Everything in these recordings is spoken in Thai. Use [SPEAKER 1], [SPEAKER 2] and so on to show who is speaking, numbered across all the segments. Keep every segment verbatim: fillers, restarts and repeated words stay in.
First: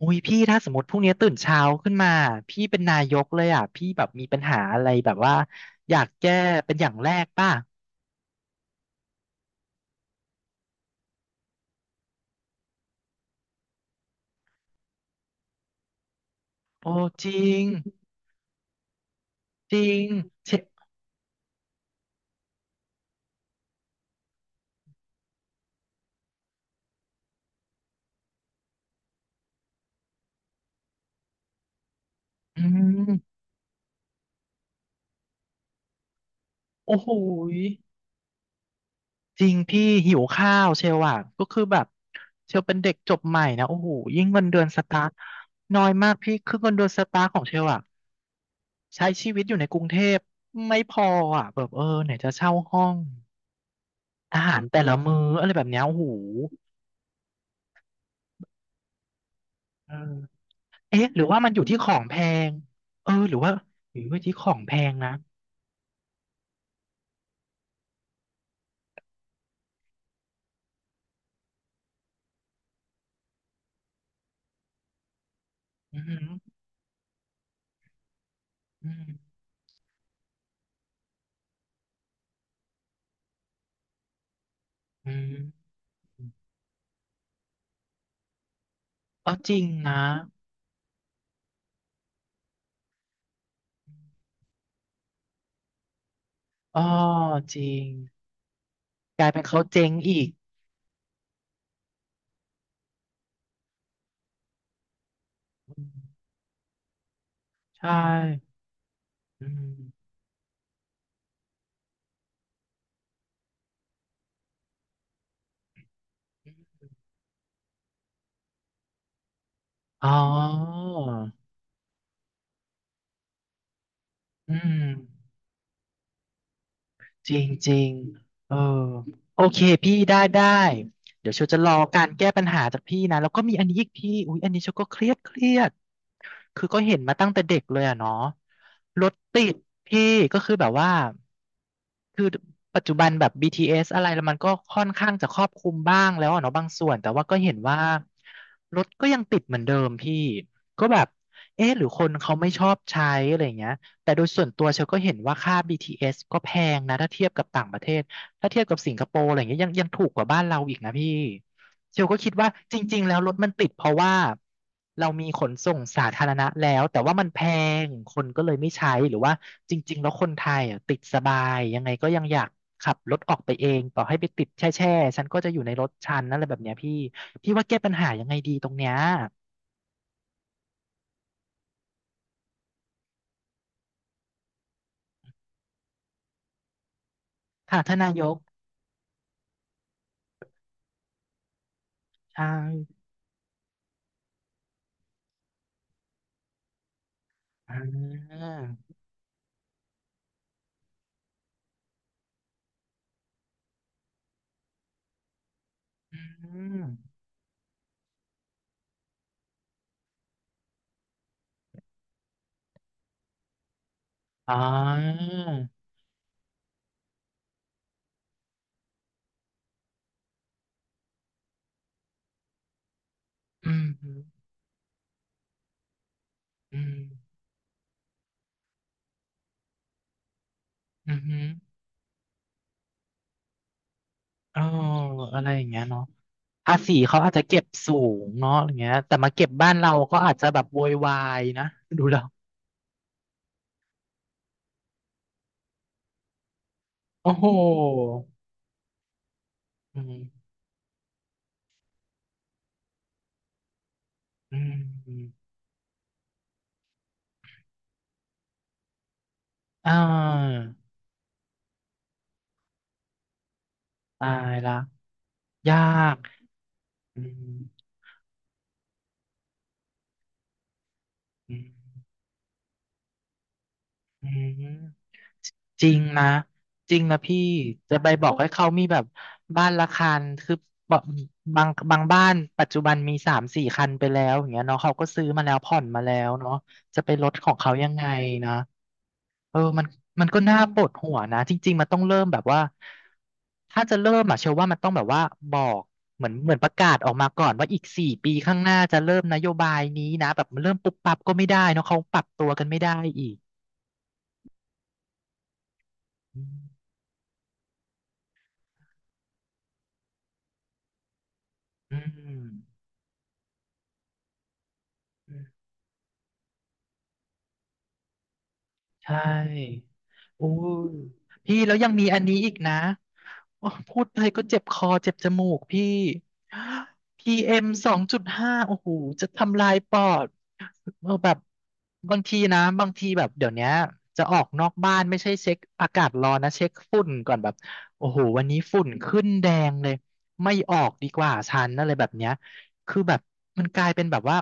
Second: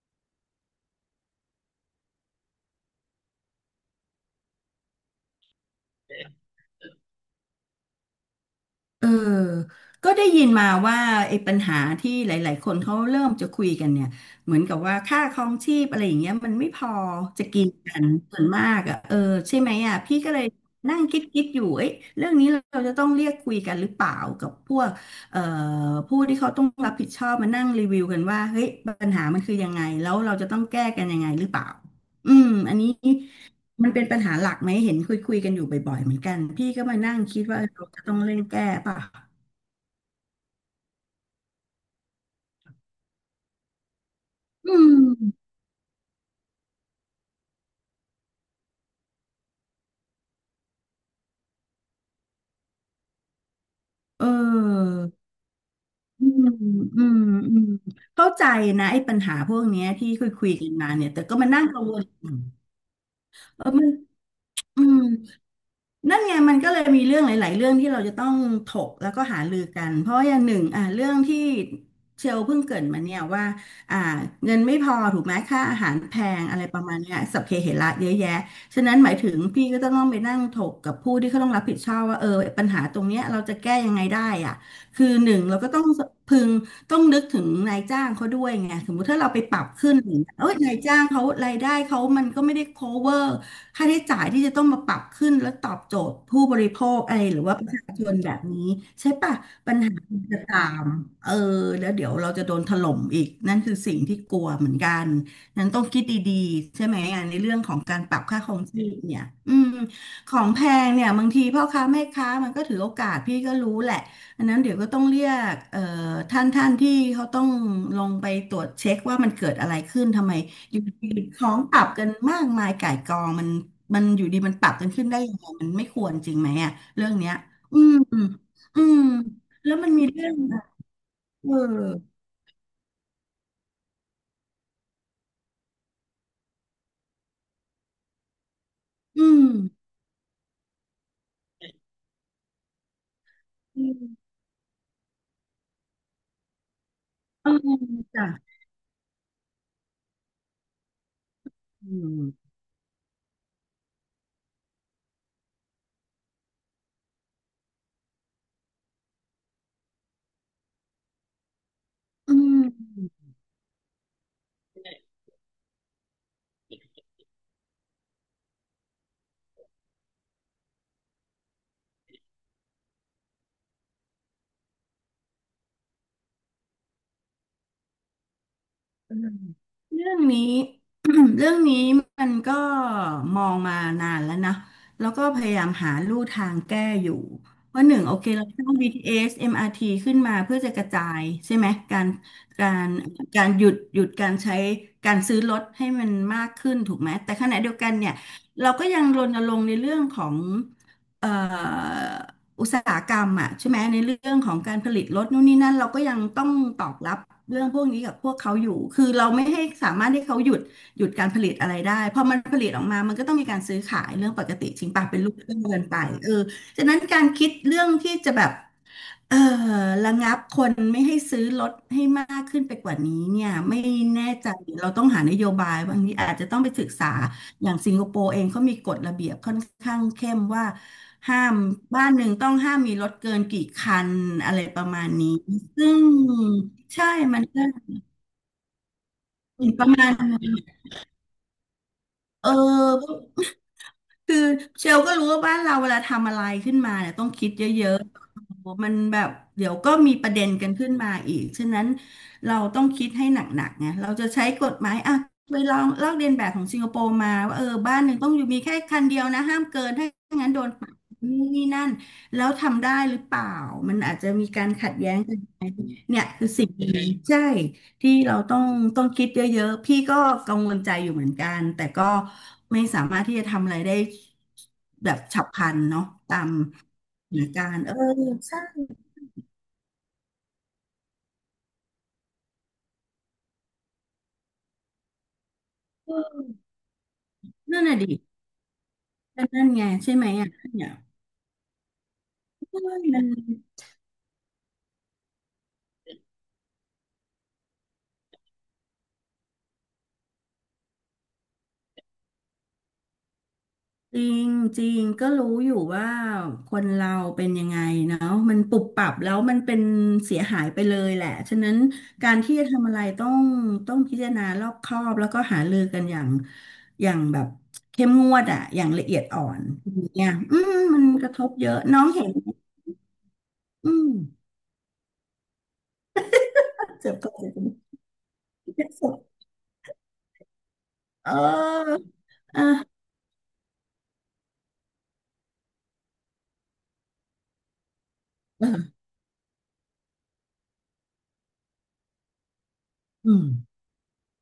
[SPEAKER 1] อุ้ยพี่ถ้าสมมติพรุ่งนี้ตื่นเช้าขึ้นมาพี่เป็นนายกเลยอ่ะพี่แบบมีปัญหาอะไรแบบว่าอยากแก้เป็นอย่างแรกป่ะ
[SPEAKER 2] เออก็ได้ยินมาว่าไอ้ปัญหาที่หลายๆคนเขาเริ่มจะคุยกันเนี่ยเหมือนกับว่าค่าครองชีพอะไรอย่างเงี้ยมันไม่พอ
[SPEAKER 1] โอ้จริ
[SPEAKER 2] จะกิ
[SPEAKER 1] ง
[SPEAKER 2] นกันส่วนมากอ่ะเออใช่ไหม
[SPEAKER 1] จริ
[SPEAKER 2] อ่ะ
[SPEAKER 1] ง
[SPEAKER 2] พี่ก็เลย
[SPEAKER 1] เช
[SPEAKER 2] นั่งคิดคิดอยู่เอ้ยเรื่องนี้เราจะต้องเรียกคุยกันหรือเปล่ากับพวกเอ่อผู้ที่เขาต้องรับผิดชอบมานั่งรีวิวกันว่าเฮ้ยปัญหามันคือยังไงแล้วเราจะต้องแก้กันยังไงหรือเปล่าอืม
[SPEAKER 1] อื
[SPEAKER 2] อันนี้
[SPEAKER 1] ม
[SPEAKER 2] มันเป็นปัญหาหลักไหมเห็นคุยคุยกันอยู่บ่อยๆเหมือนกันพี่ก็
[SPEAKER 1] โอ้
[SPEAKER 2] มา
[SPEAKER 1] โห
[SPEAKER 2] นั่งคิด
[SPEAKER 1] ย
[SPEAKER 2] ว่าเราจะต้องเร่งแก้ป่ะ
[SPEAKER 1] จริงพี่หิวข้าวเชลอ่ะก็คือแบบเชลเป็นเด็กจบใหม่นะโอ้โหยิ่งเงินเดือน
[SPEAKER 2] อื
[SPEAKER 1] สตาร์
[SPEAKER 2] ม
[SPEAKER 1] ทน้อยมากพี่คือเงินเดือนสตาร์ทของเชลอ่ะใช้ชีวิตอยู่ในกรุงเทพไม่พออ่ะแบบเออไหนจะเช่าห้อง
[SPEAKER 2] เอ
[SPEAKER 1] อาหารแต่ละ
[SPEAKER 2] อ
[SPEAKER 1] มื้ออะไรแบบเนี้ยโอ้โห
[SPEAKER 2] อืมอืมอืมเข้าใจนะไอ้ปัญหาพวกเนี้ยที่คุยคุยกันมาเนี่
[SPEAKER 1] เอ๊ะ
[SPEAKER 2] ย
[SPEAKER 1] ห
[SPEAKER 2] แต่
[SPEAKER 1] รือ
[SPEAKER 2] ก็
[SPEAKER 1] ว่า
[SPEAKER 2] มา
[SPEAKER 1] มันอ
[SPEAKER 2] นั่
[SPEAKER 1] ยู่
[SPEAKER 2] ง
[SPEAKER 1] ที่
[SPEAKER 2] กัง
[SPEAKER 1] ขอ
[SPEAKER 2] ว
[SPEAKER 1] ง
[SPEAKER 2] ล
[SPEAKER 1] แพงเออหรือว่า
[SPEAKER 2] เออมัน
[SPEAKER 1] หรือว่าที่ของแพ
[SPEAKER 2] อื
[SPEAKER 1] ง
[SPEAKER 2] ม
[SPEAKER 1] นะ
[SPEAKER 2] นั่นไงมันก็เลยมีเรื่องหลายๆเรื่องที่เราจะต้องถกแล้วก็หารือกันเพราะว่าอย่างหนึ่งอ่าเรื่องที่เชลเพิ่งเกริดมาเนี่ยว่าอ่าเงินไม่พอถูกไหมค่าอาหาร
[SPEAKER 1] อื
[SPEAKER 2] แพ
[SPEAKER 1] ม
[SPEAKER 2] งอะไรประมาณเนี้ยสัพเพเหระเยอะแยะฉะ
[SPEAKER 1] อื
[SPEAKER 2] นั้นห
[SPEAKER 1] ม
[SPEAKER 2] มายถึงพี่ก็ต้องต้องไปนั่งถกกับผู้ที่เขาต้องรับผิดชอบว่าเออปัญหาตรงเนี้ยเราจะแก้ยังไงได้อ่ะคือ
[SPEAKER 1] อื
[SPEAKER 2] ห
[SPEAKER 1] ม
[SPEAKER 2] นึ่งเราก็ต้องพึงต้องนึกถึงนายจ้างเขาด้วยไงสมมุติถ้า
[SPEAKER 1] เอ
[SPEAKER 2] เรา
[SPEAKER 1] อ
[SPEAKER 2] ไป
[SPEAKER 1] จ
[SPEAKER 2] ป
[SPEAKER 1] ริ
[SPEAKER 2] รั
[SPEAKER 1] ง
[SPEAKER 2] บขึ้น
[SPEAKER 1] นะ
[SPEAKER 2] อย่างเงี้ยเอ้ยนายจ้างเขารายได้เขามันก็ไม่ได้ cover ค่าใช้จ่ายที่จะต้องมาปรับขึ้นแล้วตอบโจทย์ผู้บริโภ
[SPEAKER 1] อ๋อ
[SPEAKER 2] คอะไรหรือ
[SPEAKER 1] จ
[SPEAKER 2] ว่าป
[SPEAKER 1] ริ
[SPEAKER 2] ระชา
[SPEAKER 1] ง
[SPEAKER 2] ชนแบบนี้ใช่
[SPEAKER 1] กลาย
[SPEAKER 2] ปะ
[SPEAKER 1] เป็นเขา
[SPEAKER 2] ปัญ
[SPEAKER 1] เจ๊
[SPEAKER 2] หา
[SPEAKER 1] ง
[SPEAKER 2] มั
[SPEAKER 1] อี
[SPEAKER 2] น
[SPEAKER 1] ก
[SPEAKER 2] จะตามเออแล้วเดี๋ยวเราจะโดนถล่มอีกนั่นคือสิ่งที่กลัวเหมือนกันนั้นต้
[SPEAKER 1] อื
[SPEAKER 2] อง
[SPEAKER 1] ม
[SPEAKER 2] คิดดีๆใช่ไหมอ่ะในเรื่องของ
[SPEAKER 1] ใช่
[SPEAKER 2] การปรับค่าครองชีพเนี่ย
[SPEAKER 1] อื
[SPEAKER 2] อืม
[SPEAKER 1] ม
[SPEAKER 2] ของแพงเนี่ยบางทีพ่อค้าแม่ค้ามันก็ถือโอกาสพี่ก็รู้แหละอันนั้นเดี๋ยวก็ต้องเรียกเอ่อท่านท่านที่เขาต้องลงไปตรวจเช็คว่ามันเกิดอะไรขึ้
[SPEAKER 1] อ๋
[SPEAKER 2] นทำไม อยู่
[SPEAKER 1] อ
[SPEAKER 2] ดีของปรับกันมากมายก่ายกองมันมันอยู่ดีมั
[SPEAKER 1] อื
[SPEAKER 2] นปรับ
[SPEAKER 1] ม
[SPEAKER 2] กันขึ้นได้ยังไงมันไม่ควรจริงไหมอ่ะเรื่องเนี้
[SPEAKER 1] จ
[SPEAKER 2] ย
[SPEAKER 1] ริงจริ
[SPEAKER 2] อื
[SPEAKER 1] ง
[SPEAKER 2] ม
[SPEAKER 1] เออ
[SPEAKER 2] อืม
[SPEAKER 1] โอเค
[SPEAKER 2] แล้วมัน
[SPEAKER 1] พี่
[SPEAKER 2] มี
[SPEAKER 1] ได้
[SPEAKER 2] เรื่อง
[SPEAKER 1] ได้
[SPEAKER 2] อะ
[SPEAKER 1] เดี๋ยวเชล
[SPEAKER 2] เออ
[SPEAKER 1] จะรอการแก้ปัญหาจากพี่นะแล้วก็มีอันนี้อีกพี่อุ๊ยอันนี้เชลก็เครียดเครียดคือก็เห็นมาตั้งแต่เด็กเลยอะเนาะรถ
[SPEAKER 2] อื
[SPEAKER 1] ติ
[SPEAKER 2] ม
[SPEAKER 1] ดพี่ก็คือแบบว่าคือปัจจุบันแบบ
[SPEAKER 2] อื
[SPEAKER 1] บี ที เอส อสอะไรแล้ว
[SPEAKER 2] ม
[SPEAKER 1] มันก็ค่อนข้างจะครอบคลุมบ้างแล้วอะเนาะบางส่วนแต่ว่าก็
[SPEAKER 2] เออ
[SPEAKER 1] เห็นว่า
[SPEAKER 2] จ้ะ
[SPEAKER 1] รถก็ยังติดเหมือนเดิมพี่ก็แบบเอ๊ะหรือ
[SPEAKER 2] อื
[SPEAKER 1] คนเขาไม่
[SPEAKER 2] ม
[SPEAKER 1] ชอบใช้อะไรอย่างเงี้ย แต่โดยส่วนตัวเชลก็เห็นว่าค่า บี ที เอส ก็แพงนะถ้าเทียบกับต่างประเทศ ถ้าเทียบกับสิงคโปร์อะไรอย่างเงี้ยยังยังถูกกว่าบ้านเราอีกนะพี่เชลก็คิด
[SPEAKER 2] อื
[SPEAKER 1] ว่าจริงๆแล้
[SPEAKER 2] ม
[SPEAKER 1] วรถมันติดเพราะว่าเรามีขนส่งสาธารณะแล้วแต่ว่ามันแพงคนก็เลยไม่ใช้หรือว่าจริงๆแล้วคนไทยอ่ะติดสบายยังไงก็ยังอยากขับรถออกไปเองต่อให้ไปติดแช่แช่ฉันก็จะอยู่ในรถฉันนั่นแหละแบบเนี้ยพี่พี่ว่าแก้ปัญหายังไงดีตรงเนี้ย
[SPEAKER 2] เรื่องนี้ เรื่องนี้มันก็มองมานานแล้วนะแล้วก็พยายามหาลู่ทางแก้อยู่
[SPEAKER 1] ค่ะ
[SPEAKER 2] ว่าห
[SPEAKER 1] ท่าน
[SPEAKER 2] นึ่ง
[SPEAKER 1] นา
[SPEAKER 2] โอ
[SPEAKER 1] ย
[SPEAKER 2] เค
[SPEAKER 1] ก
[SPEAKER 2] เราสร้าง บี ที เอส เอ็ม อาร์ ที ขึ้นมาเพื่อจะกระจายใช่ไหมการ
[SPEAKER 1] ใช่
[SPEAKER 2] การการหยุดหยุดการใช้การซื้อรถให้มันมากขึ้นถูกไหมแต่ขณะเดีย
[SPEAKER 1] อ่
[SPEAKER 2] วกันเนี่ยเราก็
[SPEAKER 1] า
[SPEAKER 2] ยังรณรงค์ในเรื่องของเอ่อ อุตสาหกรรมอ่ะใช่ไหมในเรื่องของการผลิตรถนู่นนี่นั่นเราก็ยั
[SPEAKER 1] อื
[SPEAKER 2] งต้อง
[SPEAKER 1] ม
[SPEAKER 2] ตอกรับเรื่องพวกนี้กับพวกเขาอยู่คือเราไม่ให้สามารถให้เขาหยุดหยุดการผลิตอะไรได้พอมันผลิตออกมามันก็ต้องมีการซื้อขายเรื่องป
[SPEAKER 1] อ๋
[SPEAKER 2] ก
[SPEAKER 1] อ
[SPEAKER 2] ติจริงป่ะเป็นลูกเรื่องเกินไปเออฉะนั้นการคิดเรื่องที่จะแบบเออระงับคนไม่ให้ซื้อรถให้มากขึ้นไปกว่านี้เนี่ย
[SPEAKER 1] อื
[SPEAKER 2] ไม่
[SPEAKER 1] ม
[SPEAKER 2] แน่ใจเราต้องหานโยบายบางทีอาจจะต้องไป
[SPEAKER 1] อื
[SPEAKER 2] ศึก
[SPEAKER 1] ม
[SPEAKER 2] ษา อย่างสิงคโปร์เองเขามีกฎระเบียบค่อนข้างเข้มว่า
[SPEAKER 1] อืมอื
[SPEAKER 2] ห้า
[SPEAKER 1] ม
[SPEAKER 2] มบ้านหนึ่งต้องห้ามมีรถเกินกี่คันอะ
[SPEAKER 1] เอ
[SPEAKER 2] ไร
[SPEAKER 1] อ
[SPEAKER 2] ประมาณนี้
[SPEAKER 1] อะไรอย่างเงี้ย
[SPEAKER 2] ซึ่ง
[SPEAKER 1] เนาะภาษี
[SPEAKER 2] ใช่
[SPEAKER 1] เขาอาจ
[SPEAKER 2] มั
[SPEAKER 1] จะ
[SPEAKER 2] น
[SPEAKER 1] เก็
[SPEAKER 2] ก็
[SPEAKER 1] บสูงเนาะอย่างเงี้ยแต่มาเก็บ
[SPEAKER 2] หม
[SPEAKER 1] บ้า
[SPEAKER 2] น
[SPEAKER 1] น
[SPEAKER 2] ประ
[SPEAKER 1] เรา
[SPEAKER 2] มา
[SPEAKER 1] ก็อาจจะ
[SPEAKER 2] ณ
[SPEAKER 1] แบบโวยวายนะ ดูแล้ว
[SPEAKER 2] เออ คือเชลก็รู้ว่าบ้านเราเวลาทำอะไรขึ้นมาเนี่ยต้อง
[SPEAKER 1] โอ้โห
[SPEAKER 2] คิดเยอะๆมันแบบเดี๋ยวก็
[SPEAKER 1] อื
[SPEAKER 2] มีประเด็
[SPEAKER 1] ม
[SPEAKER 2] นกันขึ้นมาอีกฉะนั้นเราต้องคิดให้หนักๆไงเราจะใช้
[SPEAKER 1] อื
[SPEAKER 2] ก
[SPEAKER 1] ม
[SPEAKER 2] ฎหมาย
[SPEAKER 1] อื
[SPEAKER 2] อ่ะ
[SPEAKER 1] ม
[SPEAKER 2] ไปลองลอกเลียนแบบของสิงคโปร์มาว่าเออบ้านหนึ่งต้องอยู่มีแค่คันเดียวนะห้ามเกิน
[SPEAKER 1] อ่า
[SPEAKER 2] ถ้างั้นโดนปรับนู่นนี่นั่นแล้วทำได้หรือเปล่ามันอาจจะ
[SPEAKER 1] ตา
[SPEAKER 2] มี
[SPEAKER 1] ย
[SPEAKER 2] การ
[SPEAKER 1] ละ
[SPEAKER 2] ขัดแย้งกัน
[SPEAKER 1] ยาก
[SPEAKER 2] เนี่ยคือสิ่งดี
[SPEAKER 1] อื
[SPEAKER 2] ใช่
[SPEAKER 1] ม
[SPEAKER 2] ที่เราต้องต้องคิดเยอะๆพี่ก็กังวลใจอยู่เหมือนกั
[SPEAKER 1] อื
[SPEAKER 2] น
[SPEAKER 1] ม
[SPEAKER 2] แต่ก็ไม่สามารถที่จะทำอะไรได้
[SPEAKER 1] อืม
[SPEAKER 2] แบบฉับพลัน
[SPEAKER 1] จริง
[SPEAKER 2] เนาะ
[SPEAKER 1] นะ
[SPEAKER 2] ตาม
[SPEAKER 1] จริงนะพี่
[SPEAKER 2] เหตุการณ์เอ
[SPEAKER 1] จะ
[SPEAKER 2] อ
[SPEAKER 1] ไปบอกให้
[SPEAKER 2] ใช่
[SPEAKER 1] เขามีแบบบ้านละคันคือบอกบางบางบ้านปัจจุบันมีสามสี่คันไปแล้วอย่างเงี้ยเนาะเขาก็ซื้อมาแล้วผ่อนมาแล้วเนาะ
[SPEAKER 2] เออ
[SPEAKER 1] จะไปลดของเขา
[SPEAKER 2] นั่น
[SPEAKER 1] ยัง
[SPEAKER 2] น่ะ
[SPEAKER 1] ไง
[SPEAKER 2] ดิ
[SPEAKER 1] นะ
[SPEAKER 2] น
[SPEAKER 1] เออ
[SPEAKER 2] ั่น
[SPEAKER 1] มั
[SPEAKER 2] ไง
[SPEAKER 1] น
[SPEAKER 2] ใช่ไห
[SPEAKER 1] มั
[SPEAKER 2] ม
[SPEAKER 1] นก็
[SPEAKER 2] อ่ะ
[SPEAKER 1] น่าปว
[SPEAKER 2] เนี่
[SPEAKER 1] ด
[SPEAKER 2] ย
[SPEAKER 1] หัวนะจริงๆมันต้องเริ่มแบบว่า
[SPEAKER 2] เออ
[SPEAKER 1] ถ้าจะเริ่มอะเชื่อว่ามันต้องแบบว่าบอกเหมือนเหมือนประกาศออกมาก่อนว่าอีกสี่ปีข้างหน้าจะเริ่มนโยบายนี้นะแบบเริ่มปุ๊บปั๊บก็ไม่ได้เนาะเขาปรับตัวกันไม่ได้อีก
[SPEAKER 2] จริงจริงก็รู้อยู่ว่า
[SPEAKER 1] อื
[SPEAKER 2] คน
[SPEAKER 1] ม
[SPEAKER 2] เราเป็นยังไงเนาะมันปุบปรับแล้วมันเป็นเสียหายไปเลยแหละฉะนั้น
[SPEAKER 1] อ
[SPEAKER 2] การที่จะทำอะไรต้องต้องพิจารณารอบคอบแล้ว
[SPEAKER 1] ื
[SPEAKER 2] ก็
[SPEAKER 1] ม
[SPEAKER 2] หารือกันอย่างอย่างแบบเข้มงวดอะอย่างละ
[SPEAKER 1] ใช
[SPEAKER 2] เอียดอ่อน
[SPEAKER 1] ่
[SPEAKER 2] อย่างเนี่ย
[SPEAKER 1] โอ้
[SPEAKER 2] อืม
[SPEAKER 1] ย
[SPEAKER 2] มันกระทบ
[SPEAKER 1] พี่
[SPEAKER 2] เย
[SPEAKER 1] แล้ว
[SPEAKER 2] อะ
[SPEAKER 1] ยัง
[SPEAKER 2] น้อ
[SPEAKER 1] มี
[SPEAKER 2] ง
[SPEAKER 1] อัน
[SPEAKER 2] เห็น
[SPEAKER 1] นี้
[SPEAKER 2] ไหม
[SPEAKER 1] อีกนะ โอ้
[SPEAKER 2] อื
[SPEAKER 1] พูด
[SPEAKER 2] ม
[SPEAKER 1] ไปก็เจ็บคอเจ็บจมูกพี่
[SPEAKER 2] เจ็บปวดเจ็บป
[SPEAKER 1] PM
[SPEAKER 2] วด
[SPEAKER 1] สองจุดห้าโอ้
[SPEAKER 2] เจ็
[SPEAKER 1] โห
[SPEAKER 2] บปวด
[SPEAKER 1] จะทำลายปอดเออ
[SPEAKER 2] เ
[SPEAKER 1] แบบ
[SPEAKER 2] ออ
[SPEAKER 1] บางทีนะ
[SPEAKER 2] เออ
[SPEAKER 1] บางทีแบบเดี๋ยวเนี้ยจะออกนอกบ้านไม่ใช่เช็คอากาศร้อนนะเช็คฝุ่นก่อนแบบโอ้โหวันนี้ฝุ่น
[SPEAKER 2] เออ
[SPEAKER 1] ขึ้นแดงเลยไม่ออกดีกว่าฉันอะไรแบบเนี้ยคือแบบ
[SPEAKER 2] อื
[SPEAKER 1] มัน
[SPEAKER 2] ม
[SPEAKER 1] กลายเป็นแบบว่า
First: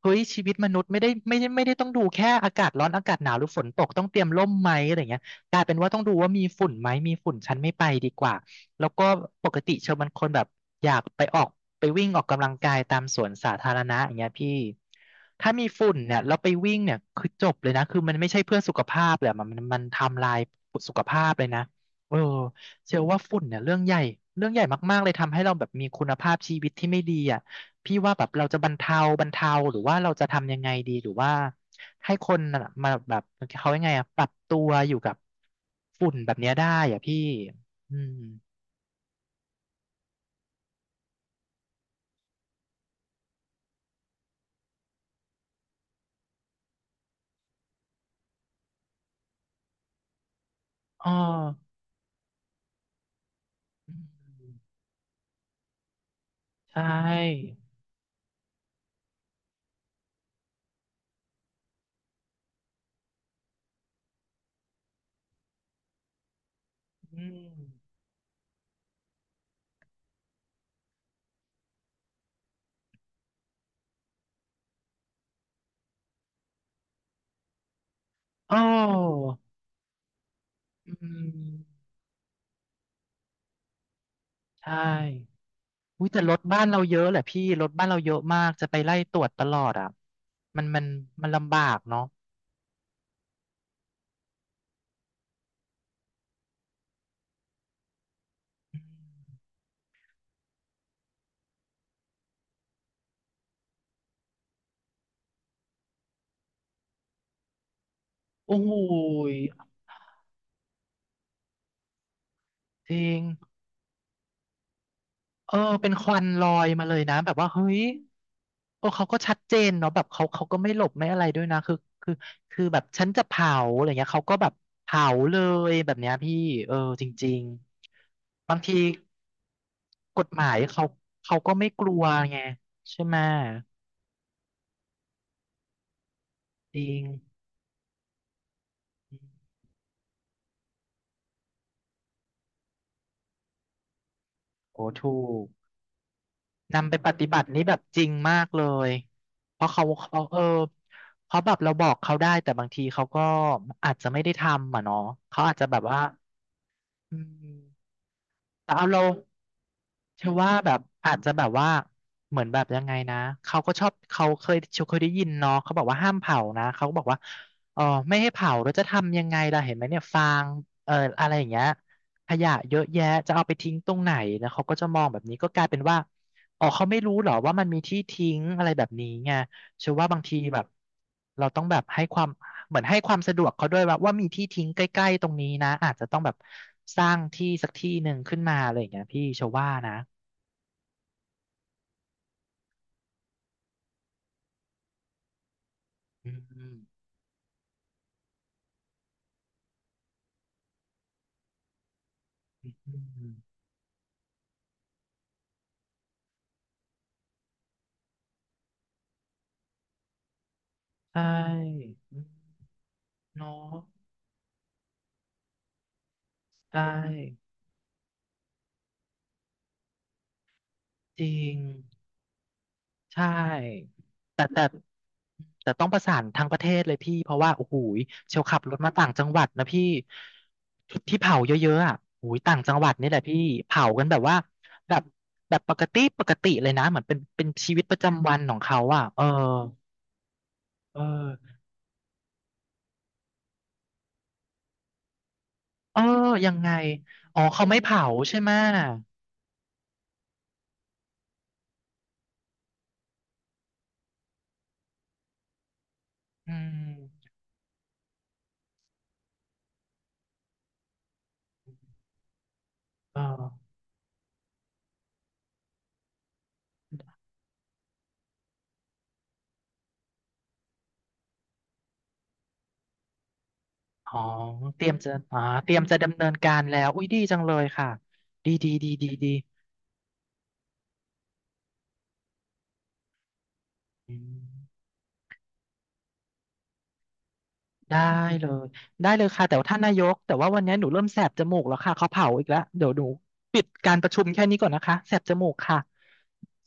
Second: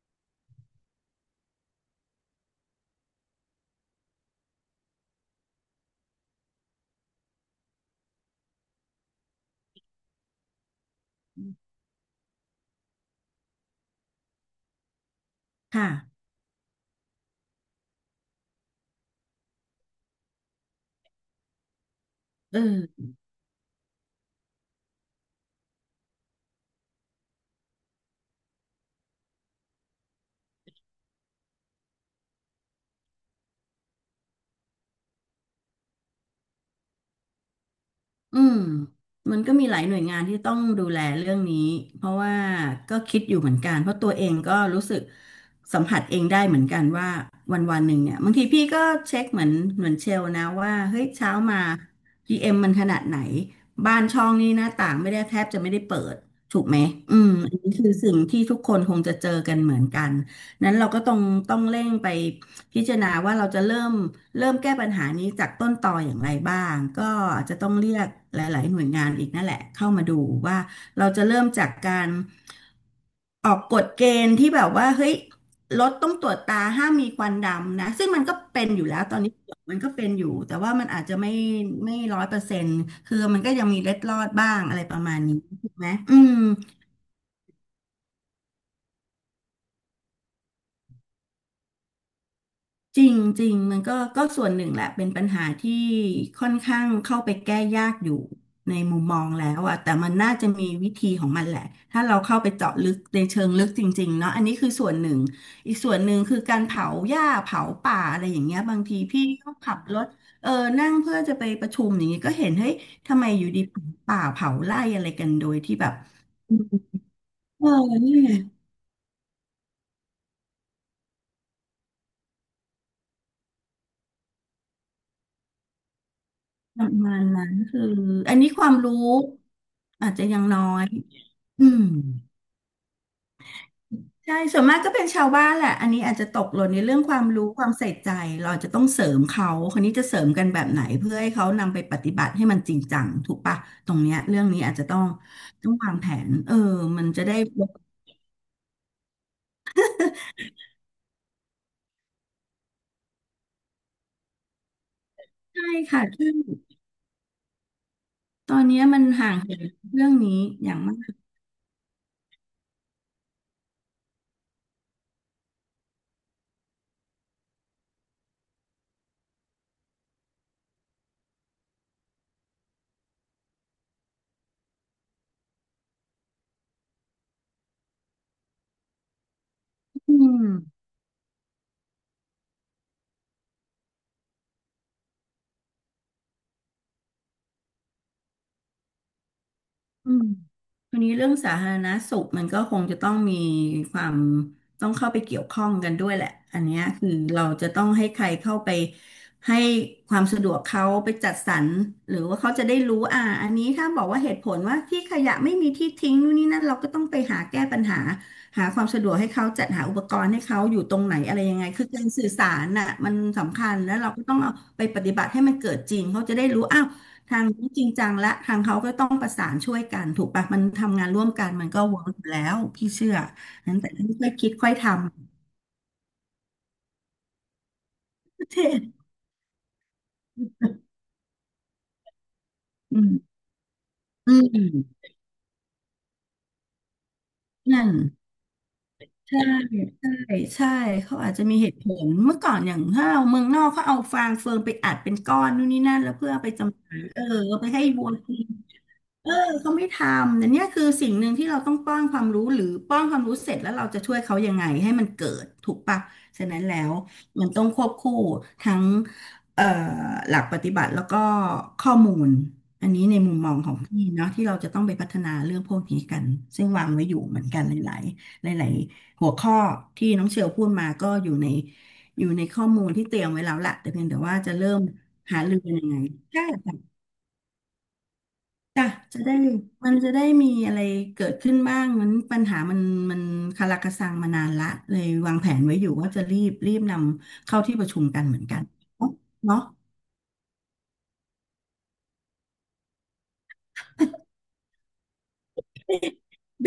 [SPEAKER 1] เฮ้ยชีวิตมนุษย์ไม่ได้ไม่ได้ไม่ได้ต้องดูแค่อากาศร้อนอากาศหนาวหรือฝนตกต้องเตรียมร่มไหมอะไรเงี้ยกลายเป็นว่าต้องดูว่ามีฝุ่นไหมมีฝุ่นฉันไม่ไปดีกว่า แล้วก็ปกติเชลเป็นคนแบบอยากไปออกไปวิ่งออกกำลังกายตามสวนสาธารณะอย่างเงี้ยพี่ถ้ามีฝุ่นเนี่
[SPEAKER 2] ค่ะ
[SPEAKER 1] ยแล้วไปวิ่งเนี่ยคือจบเลยนะคือมันไม่ใช่เพื่อสุขภาพเลยอะมันมันมันทำลายสุขภาพเลยนะเออ
[SPEAKER 2] เ
[SPEAKER 1] เชื่อ
[SPEAKER 2] ออ
[SPEAKER 1] ว่าฝุ่นเนี่ยเรื่องใหญ่เรื่องใหญ่มากๆเลยทำให้เราแบบมีคุณภาพชีวิตที่ไม่ดีอ่ะพี่ว่าแบบเราจะบรรเทาบรรเทาหรือว่าเราจะทำยังไงดีหรือว่าให้คนน่ะมาแบบเขายังไงอ่ะปรับตัวอยู่กับฝุ่นแบบเนี้ยได้อ่ะพี่อืม
[SPEAKER 2] อืมมันก็มีหลายหน่วยงานที่ต้องดูแลเรื่องนี้เพราะว่าก็คิดอยู่เหมือนกันเพราะตัวเองก็รู้สึกสัมผัสเองได้เหมือนกันว่าวันวันหนึ่งเนี่ยบางทีพี่ก็เช็คเหมือนเหมือนเชลนะว่าเฮ้ย
[SPEAKER 1] อ๋อ
[SPEAKER 2] เช้ามา พี เอ็ม มมันขนาดไหนบ้านช่องนี่หน้าต่างไม่ได้แทบจะไม่ได้เปิดถูกไห
[SPEAKER 1] ใช
[SPEAKER 2] มอืม
[SPEAKER 1] ่
[SPEAKER 2] อันนี้คือสิ่งที่ทุกคนคงจะเจอกันเหมือนกันนั้นเราก็ต้องต้องเร่งไป พิจารณาว่าเราจะเริ่มเริ่มแก้ปัญหานี้จากต้นตออย่างไรบ้างก็
[SPEAKER 1] อื
[SPEAKER 2] อา
[SPEAKER 1] ม
[SPEAKER 2] จจะต้องเรียกหลายๆหน่วยงานอีกนั่นแหละเข้ามาดูว่าเราจะเริ่มจากการออกกฎเกณฑ์ที่แบบว่าเฮ้ยรถต้องตรวจตาห้ามมีควันดำนะซึ่งมันก็
[SPEAKER 1] อ๋อ
[SPEAKER 2] เป็นอยู่แล้วตอนนี้มันก็เป็นอยู่แต่ว่ามัน
[SPEAKER 1] อื
[SPEAKER 2] อาจจะ
[SPEAKER 1] ม
[SPEAKER 2] ไม่ไม่ร้อยเปอร์เซ็นต์คือมันก็ยังมีเล็ดลอดบ้าง
[SPEAKER 1] ใช่
[SPEAKER 2] อะไรประมาณนี้ถูกไหม
[SPEAKER 1] อุ้ย
[SPEAKER 2] อื
[SPEAKER 1] แต่ร
[SPEAKER 2] ม
[SPEAKER 1] ถบ้านเราเยอะแหละพี่รถบ้านเราเยอะมากจะไปไล่ตรวจตลอดอ่ะมันมันมันลำบากเนาะ
[SPEAKER 2] จริงจริงมันก็ก็ส่วนหนึ่งแหละเป็นปัญหาที่ค่อนข้างเข้าไปแก้ยากอยู่ในมุมมองแล้วอะแต่มันน่าจะมีวิธีของมันแหละถ้าเราเข้าไปเจาะลึกในเชิงลึกจริงๆเนาะอันนี้คือส่วนหนึ่งอีกส่วนหนึ่งคือการเผาหญ้าเผาป่าอะไรอย่างเงี้
[SPEAKER 1] โอ้
[SPEAKER 2] ย
[SPEAKER 1] โห
[SPEAKER 2] บางทีพี่ก็ขับรถเออนั่งเพื่อจะไปประชุมอย่างเงี้ยก็เห็นเฮ้ย
[SPEAKER 1] จริ
[SPEAKER 2] ทำ
[SPEAKER 1] ง
[SPEAKER 2] ไมอยู่ดีเผาป่าเผาไร่อะไรกันโด
[SPEAKER 1] เออ
[SPEAKER 2] ยที่แบ
[SPEAKER 1] เป็น
[SPEAKER 2] บ
[SPEAKER 1] ควันลอยมาเลยนะแบบว่าเฮ้
[SPEAKER 2] เออ
[SPEAKER 1] ย
[SPEAKER 2] นี่ไง
[SPEAKER 1] โอ้เขาก็ชัดเจนเนาะแบบเขาเขาก็ไม่หลบไม่อะไรด้วยนะคือคือคือแบบฉันจะเผาอะไรเงี้ยเขาก็แบบเผาเลยแบบเนี้ยพี่เออ
[SPEAKER 2] ประ
[SPEAKER 1] จ
[SPEAKER 2] มาณ
[SPEAKER 1] ริง
[SPEAKER 2] นั้นคืออัน
[SPEAKER 1] ๆ
[SPEAKER 2] นี้
[SPEAKER 1] บาง
[SPEAKER 2] ควา
[SPEAKER 1] ที
[SPEAKER 2] มรู้อาจ
[SPEAKER 1] ก
[SPEAKER 2] จะ
[SPEAKER 1] ฎ
[SPEAKER 2] ยั
[SPEAKER 1] ห
[SPEAKER 2] ง
[SPEAKER 1] มาย
[SPEAKER 2] น้อ
[SPEAKER 1] เขา
[SPEAKER 2] ย
[SPEAKER 1] เขาก็
[SPEAKER 2] อื
[SPEAKER 1] ไม่ก
[SPEAKER 2] ม
[SPEAKER 1] ลัวไงใช่ไหมย
[SPEAKER 2] ใช่ส่วนมากก็เป็นชาวบ้านแหละอันนี้อาจจะตกหล่น
[SPEAKER 1] จ
[SPEAKER 2] ใน
[SPEAKER 1] ริ
[SPEAKER 2] เรื่อง
[SPEAKER 1] ง
[SPEAKER 2] ความรู้ความใส่ใจเราอาจจะต้องเสริมเขาคนนี้จะเสริมกันแบบไหนเพื่อให้เขานำไปปฏิบัติให้มันจริงจังถูกปะตรงเนี้ยเรื่องนี้อาจจะ
[SPEAKER 1] โอ้
[SPEAKER 2] ต้อง
[SPEAKER 1] ถูก
[SPEAKER 2] ต้องวางแผนเออ
[SPEAKER 1] นำไป
[SPEAKER 2] มัน
[SPEAKER 1] ป
[SPEAKER 2] จะ
[SPEAKER 1] ฏิ
[SPEAKER 2] ได้
[SPEAKER 1] บัตินี้แบบจริงมากเลย เพราะเขาเขาเออเพราะแบบเราบอกเขาได้แต่บางทีเขาก็อาจจะไม่ได้ทำอ่ะเนาะเขาอาจ
[SPEAKER 2] ใช่
[SPEAKER 1] จะแบบว่า
[SPEAKER 2] ค่ะซึ่ง
[SPEAKER 1] อืม
[SPEAKER 2] ตอน
[SPEAKER 1] แต่
[SPEAKER 2] เนี้ย
[SPEAKER 1] เอา
[SPEAKER 2] มั
[SPEAKER 1] เรา
[SPEAKER 2] นห่างเหินเรื่อง
[SPEAKER 1] เชื่
[SPEAKER 2] นี้
[SPEAKER 1] อว่า
[SPEAKER 2] อ
[SPEAKER 1] แบ
[SPEAKER 2] ย่าง
[SPEAKER 1] บ
[SPEAKER 2] มา
[SPEAKER 1] อา
[SPEAKER 2] ก
[SPEAKER 1] จจะแบบว่าเหมือนแบบยังไงนะเขาก็ชอบเขาเคยเคยได้ยินเนาะเขาบอกว่าห้ามเผานะเขาก็บอกว่าเออไม่ให้เผาแล้วจะทำยังไงล่ะเห็นไหมเนี่ยฟางเอออะไรอย่างเงี้ยขยะเยอะแยะจะเอาไปทิ้งตรงไหนนะเขาก็จะมองแบบนี้ก็กลายเป็นว่าอ๋อเขาไม่รู้เหรอว่ามันมีที่ทิ้งอะไรแบบนี้ไงเชื่อว่า
[SPEAKER 2] อื
[SPEAKER 1] บางที
[SPEAKER 2] ม
[SPEAKER 1] แบบเราต้องแบบให้ความเหมือนให้ความสะดวกเขาด้วยว่าว่ามีที่ทิ้งใกล้ๆตรงนี้นะอาจจะต้องแบบสร้างที่สักที่หนึ่งขึ้นมาอะไรอย่างเงี้ยพี่เชื่อว่านะ
[SPEAKER 2] อืมทีนี้เรื่องสาธารณสุขมันก็คงจะต้องมีความต้องเข้าไปเกี่ยวข้องกันด้วยแหละ
[SPEAKER 1] อืมอ
[SPEAKER 2] อันเนี้ยคือเราจะต้องให้ใครเข้าไปให้ความสะดวกเขาไปจัดสรรหรือว่าเขาจะ
[SPEAKER 1] ื
[SPEAKER 2] ได้รู้อ่า
[SPEAKER 1] ม
[SPEAKER 2] อันนี้ถ้าบอกว่าเหตุผลว่าที่ขยะไม่มีที่ทิ้งนู่นนี่นั่นเราก็ต้องไปหาแก้ปัญหาหาความสะดวกให้เขาจัดหาอุปกรณ์ให้เขาอยู่ตรงไหน
[SPEAKER 1] ใช่
[SPEAKER 2] อะไรยังไงคือการ
[SPEAKER 1] อื
[SPEAKER 2] สื่อ
[SPEAKER 1] ม
[SPEAKER 2] สารน่ะมัน
[SPEAKER 1] เนาะ
[SPEAKER 2] สำคัญแล้วเราก็ต้องเอาไปปฏิบัติให้มันเกิดจริงเขาจะได้รู้
[SPEAKER 1] ใช่
[SPEAKER 2] อ้าว ทางนี้จริงจังและทางเขาก็ต้องประสานช่วยกันถูกปะมันทำงานร่
[SPEAKER 1] จ
[SPEAKER 2] วม
[SPEAKER 1] ริ
[SPEAKER 2] กัน
[SPEAKER 1] ง
[SPEAKER 2] มันก็เวิร์กอยู่แล้วพี่เชื่อ
[SPEAKER 1] ใช
[SPEAKER 2] นั้น
[SPEAKER 1] ่
[SPEAKER 2] แต่ต้องค่อย
[SPEAKER 1] แต่
[SPEAKER 2] คิด
[SPEAKER 1] แต่
[SPEAKER 2] ค่อยทำ
[SPEAKER 1] แต่ต้องประสานทางประเทศเลยพี่เพราะว่าโอ้โหยเช
[SPEAKER 2] ป
[SPEAKER 1] ล
[SPEAKER 2] ระ
[SPEAKER 1] ขั
[SPEAKER 2] เท
[SPEAKER 1] บรถมา
[SPEAKER 2] ศ
[SPEAKER 1] ต่างจังหวัดนะพี่จุดที่เผาเยอะๆอ่ะโอ้ยต่างจังหวัด
[SPEAKER 2] อื
[SPEAKER 1] นี่แห
[SPEAKER 2] ม
[SPEAKER 1] ละพี่เผากันแบบ
[SPEAKER 2] อื
[SPEAKER 1] ว่าแบ
[SPEAKER 2] ม
[SPEAKER 1] บแบบปกติปกติเลยนะเหมือนเป็นเป็นชีวิต
[SPEAKER 2] นั่น
[SPEAKER 1] ประจำวันของเขาอ่ะเออ
[SPEAKER 2] ใช่ใช่ใช่
[SPEAKER 1] เออ
[SPEAKER 2] เขาอาจจะมีเหตุผลเมื่อก่อนอย่างถ้าเราเมืองนอกเขาเอาฟางเฟืองไปอัดเป็นก้อนนู่นนี่นั่
[SPEAKER 1] เออ
[SPEAKER 2] นแล้วเพื่อไป
[SPEAKER 1] ยังไง
[SPEAKER 2] จำหน่ายเออ
[SPEAKER 1] อ๋อ
[SPEAKER 2] เอา
[SPEAKER 1] เขา
[SPEAKER 2] ไป
[SPEAKER 1] ไม่
[SPEAKER 2] ให้
[SPEAKER 1] เผา
[SPEAKER 2] วัวกิ
[SPEAKER 1] ใช่ไห
[SPEAKER 2] น
[SPEAKER 1] มะ
[SPEAKER 2] เออเขาไม่ทำแต่เนี่ยคือสิ่งหนึ่งที่เราต้องป้อนความรู้หรือป้อนความรู้เสร็จแล้วเราจะช่วยเขายังไงให้มันเกิดถูกปะฉะ
[SPEAKER 1] อื
[SPEAKER 2] นั้นแล้
[SPEAKER 1] ม
[SPEAKER 2] วมันต้องควบคู่ทั้งเอ่อหลักปฏิบัติแล้วก็ข้อมูลอันนี้ใน
[SPEAKER 1] เออ
[SPEAKER 2] มุมมองของพี่เนาะที่เราจะต้องไปพัฒนาเรื่องพวกนี้กันซึ่งวางไว้อยู่เหมือนกันหลายๆหลายๆหัวข้อที่น้องเชลพูดมาก็อยู่ในอยู่ในข้อมูลที่เตรียมไว้แล้วแหละแต่เพียง
[SPEAKER 1] อ๋อ
[SPEAKER 2] แต่ว่าจะเริ่
[SPEAKER 1] เต
[SPEAKER 2] ม
[SPEAKER 1] รียมจะอ่า
[SPEAKER 2] หารือ
[SPEAKER 1] เต
[SPEAKER 2] กั
[SPEAKER 1] รี
[SPEAKER 2] น
[SPEAKER 1] ยม
[SPEAKER 2] ยังไง
[SPEAKER 1] จะดำเนิน
[SPEAKER 2] ใช่
[SPEAKER 1] การแล้วอุ้ยดีจังเลยค่ะดีดี
[SPEAKER 2] จ้ะ
[SPEAKER 1] ดีดี
[SPEAKER 2] จะ
[SPEAKER 1] ดี
[SPEAKER 2] ได้มันจะได้มีอะไรเกิดขึ้นบ้างมันปัญหามันมันคาราคาซัง
[SPEAKER 1] อื
[SPEAKER 2] มานานละ
[SPEAKER 1] ม
[SPEAKER 2] เลยวางแผนไว้อยู่ว่าจะรีบรีบนำเข้าที่ประ
[SPEAKER 1] ได้
[SPEAKER 2] ชุมกันเหมือ
[SPEAKER 1] เล
[SPEAKER 2] นกัน
[SPEAKER 1] ยได้
[SPEAKER 2] เนาะ
[SPEAKER 1] เลยค่ะแต่
[SPEAKER 2] เนาะ
[SPEAKER 1] ว่าท่านนายกแต่ว่าวันนี้หนูเริ่มแสบจมูกแล้วค่ะเขาเผาอีกแล้วเดี๋ยวหนูปิดการประชุมแค่นี้ก่อนนะคะแสบจมูกค่ะ
[SPEAKER 2] ไ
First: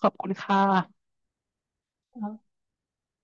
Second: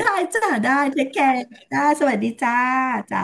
[SPEAKER 1] ขอบ
[SPEAKER 2] ด้
[SPEAKER 1] คุณ
[SPEAKER 2] จ้ะ
[SPEAKER 1] ค่
[SPEAKER 2] ได้เทคแคร์ได้สวัสดี
[SPEAKER 1] ะ
[SPEAKER 2] จ้าจ้า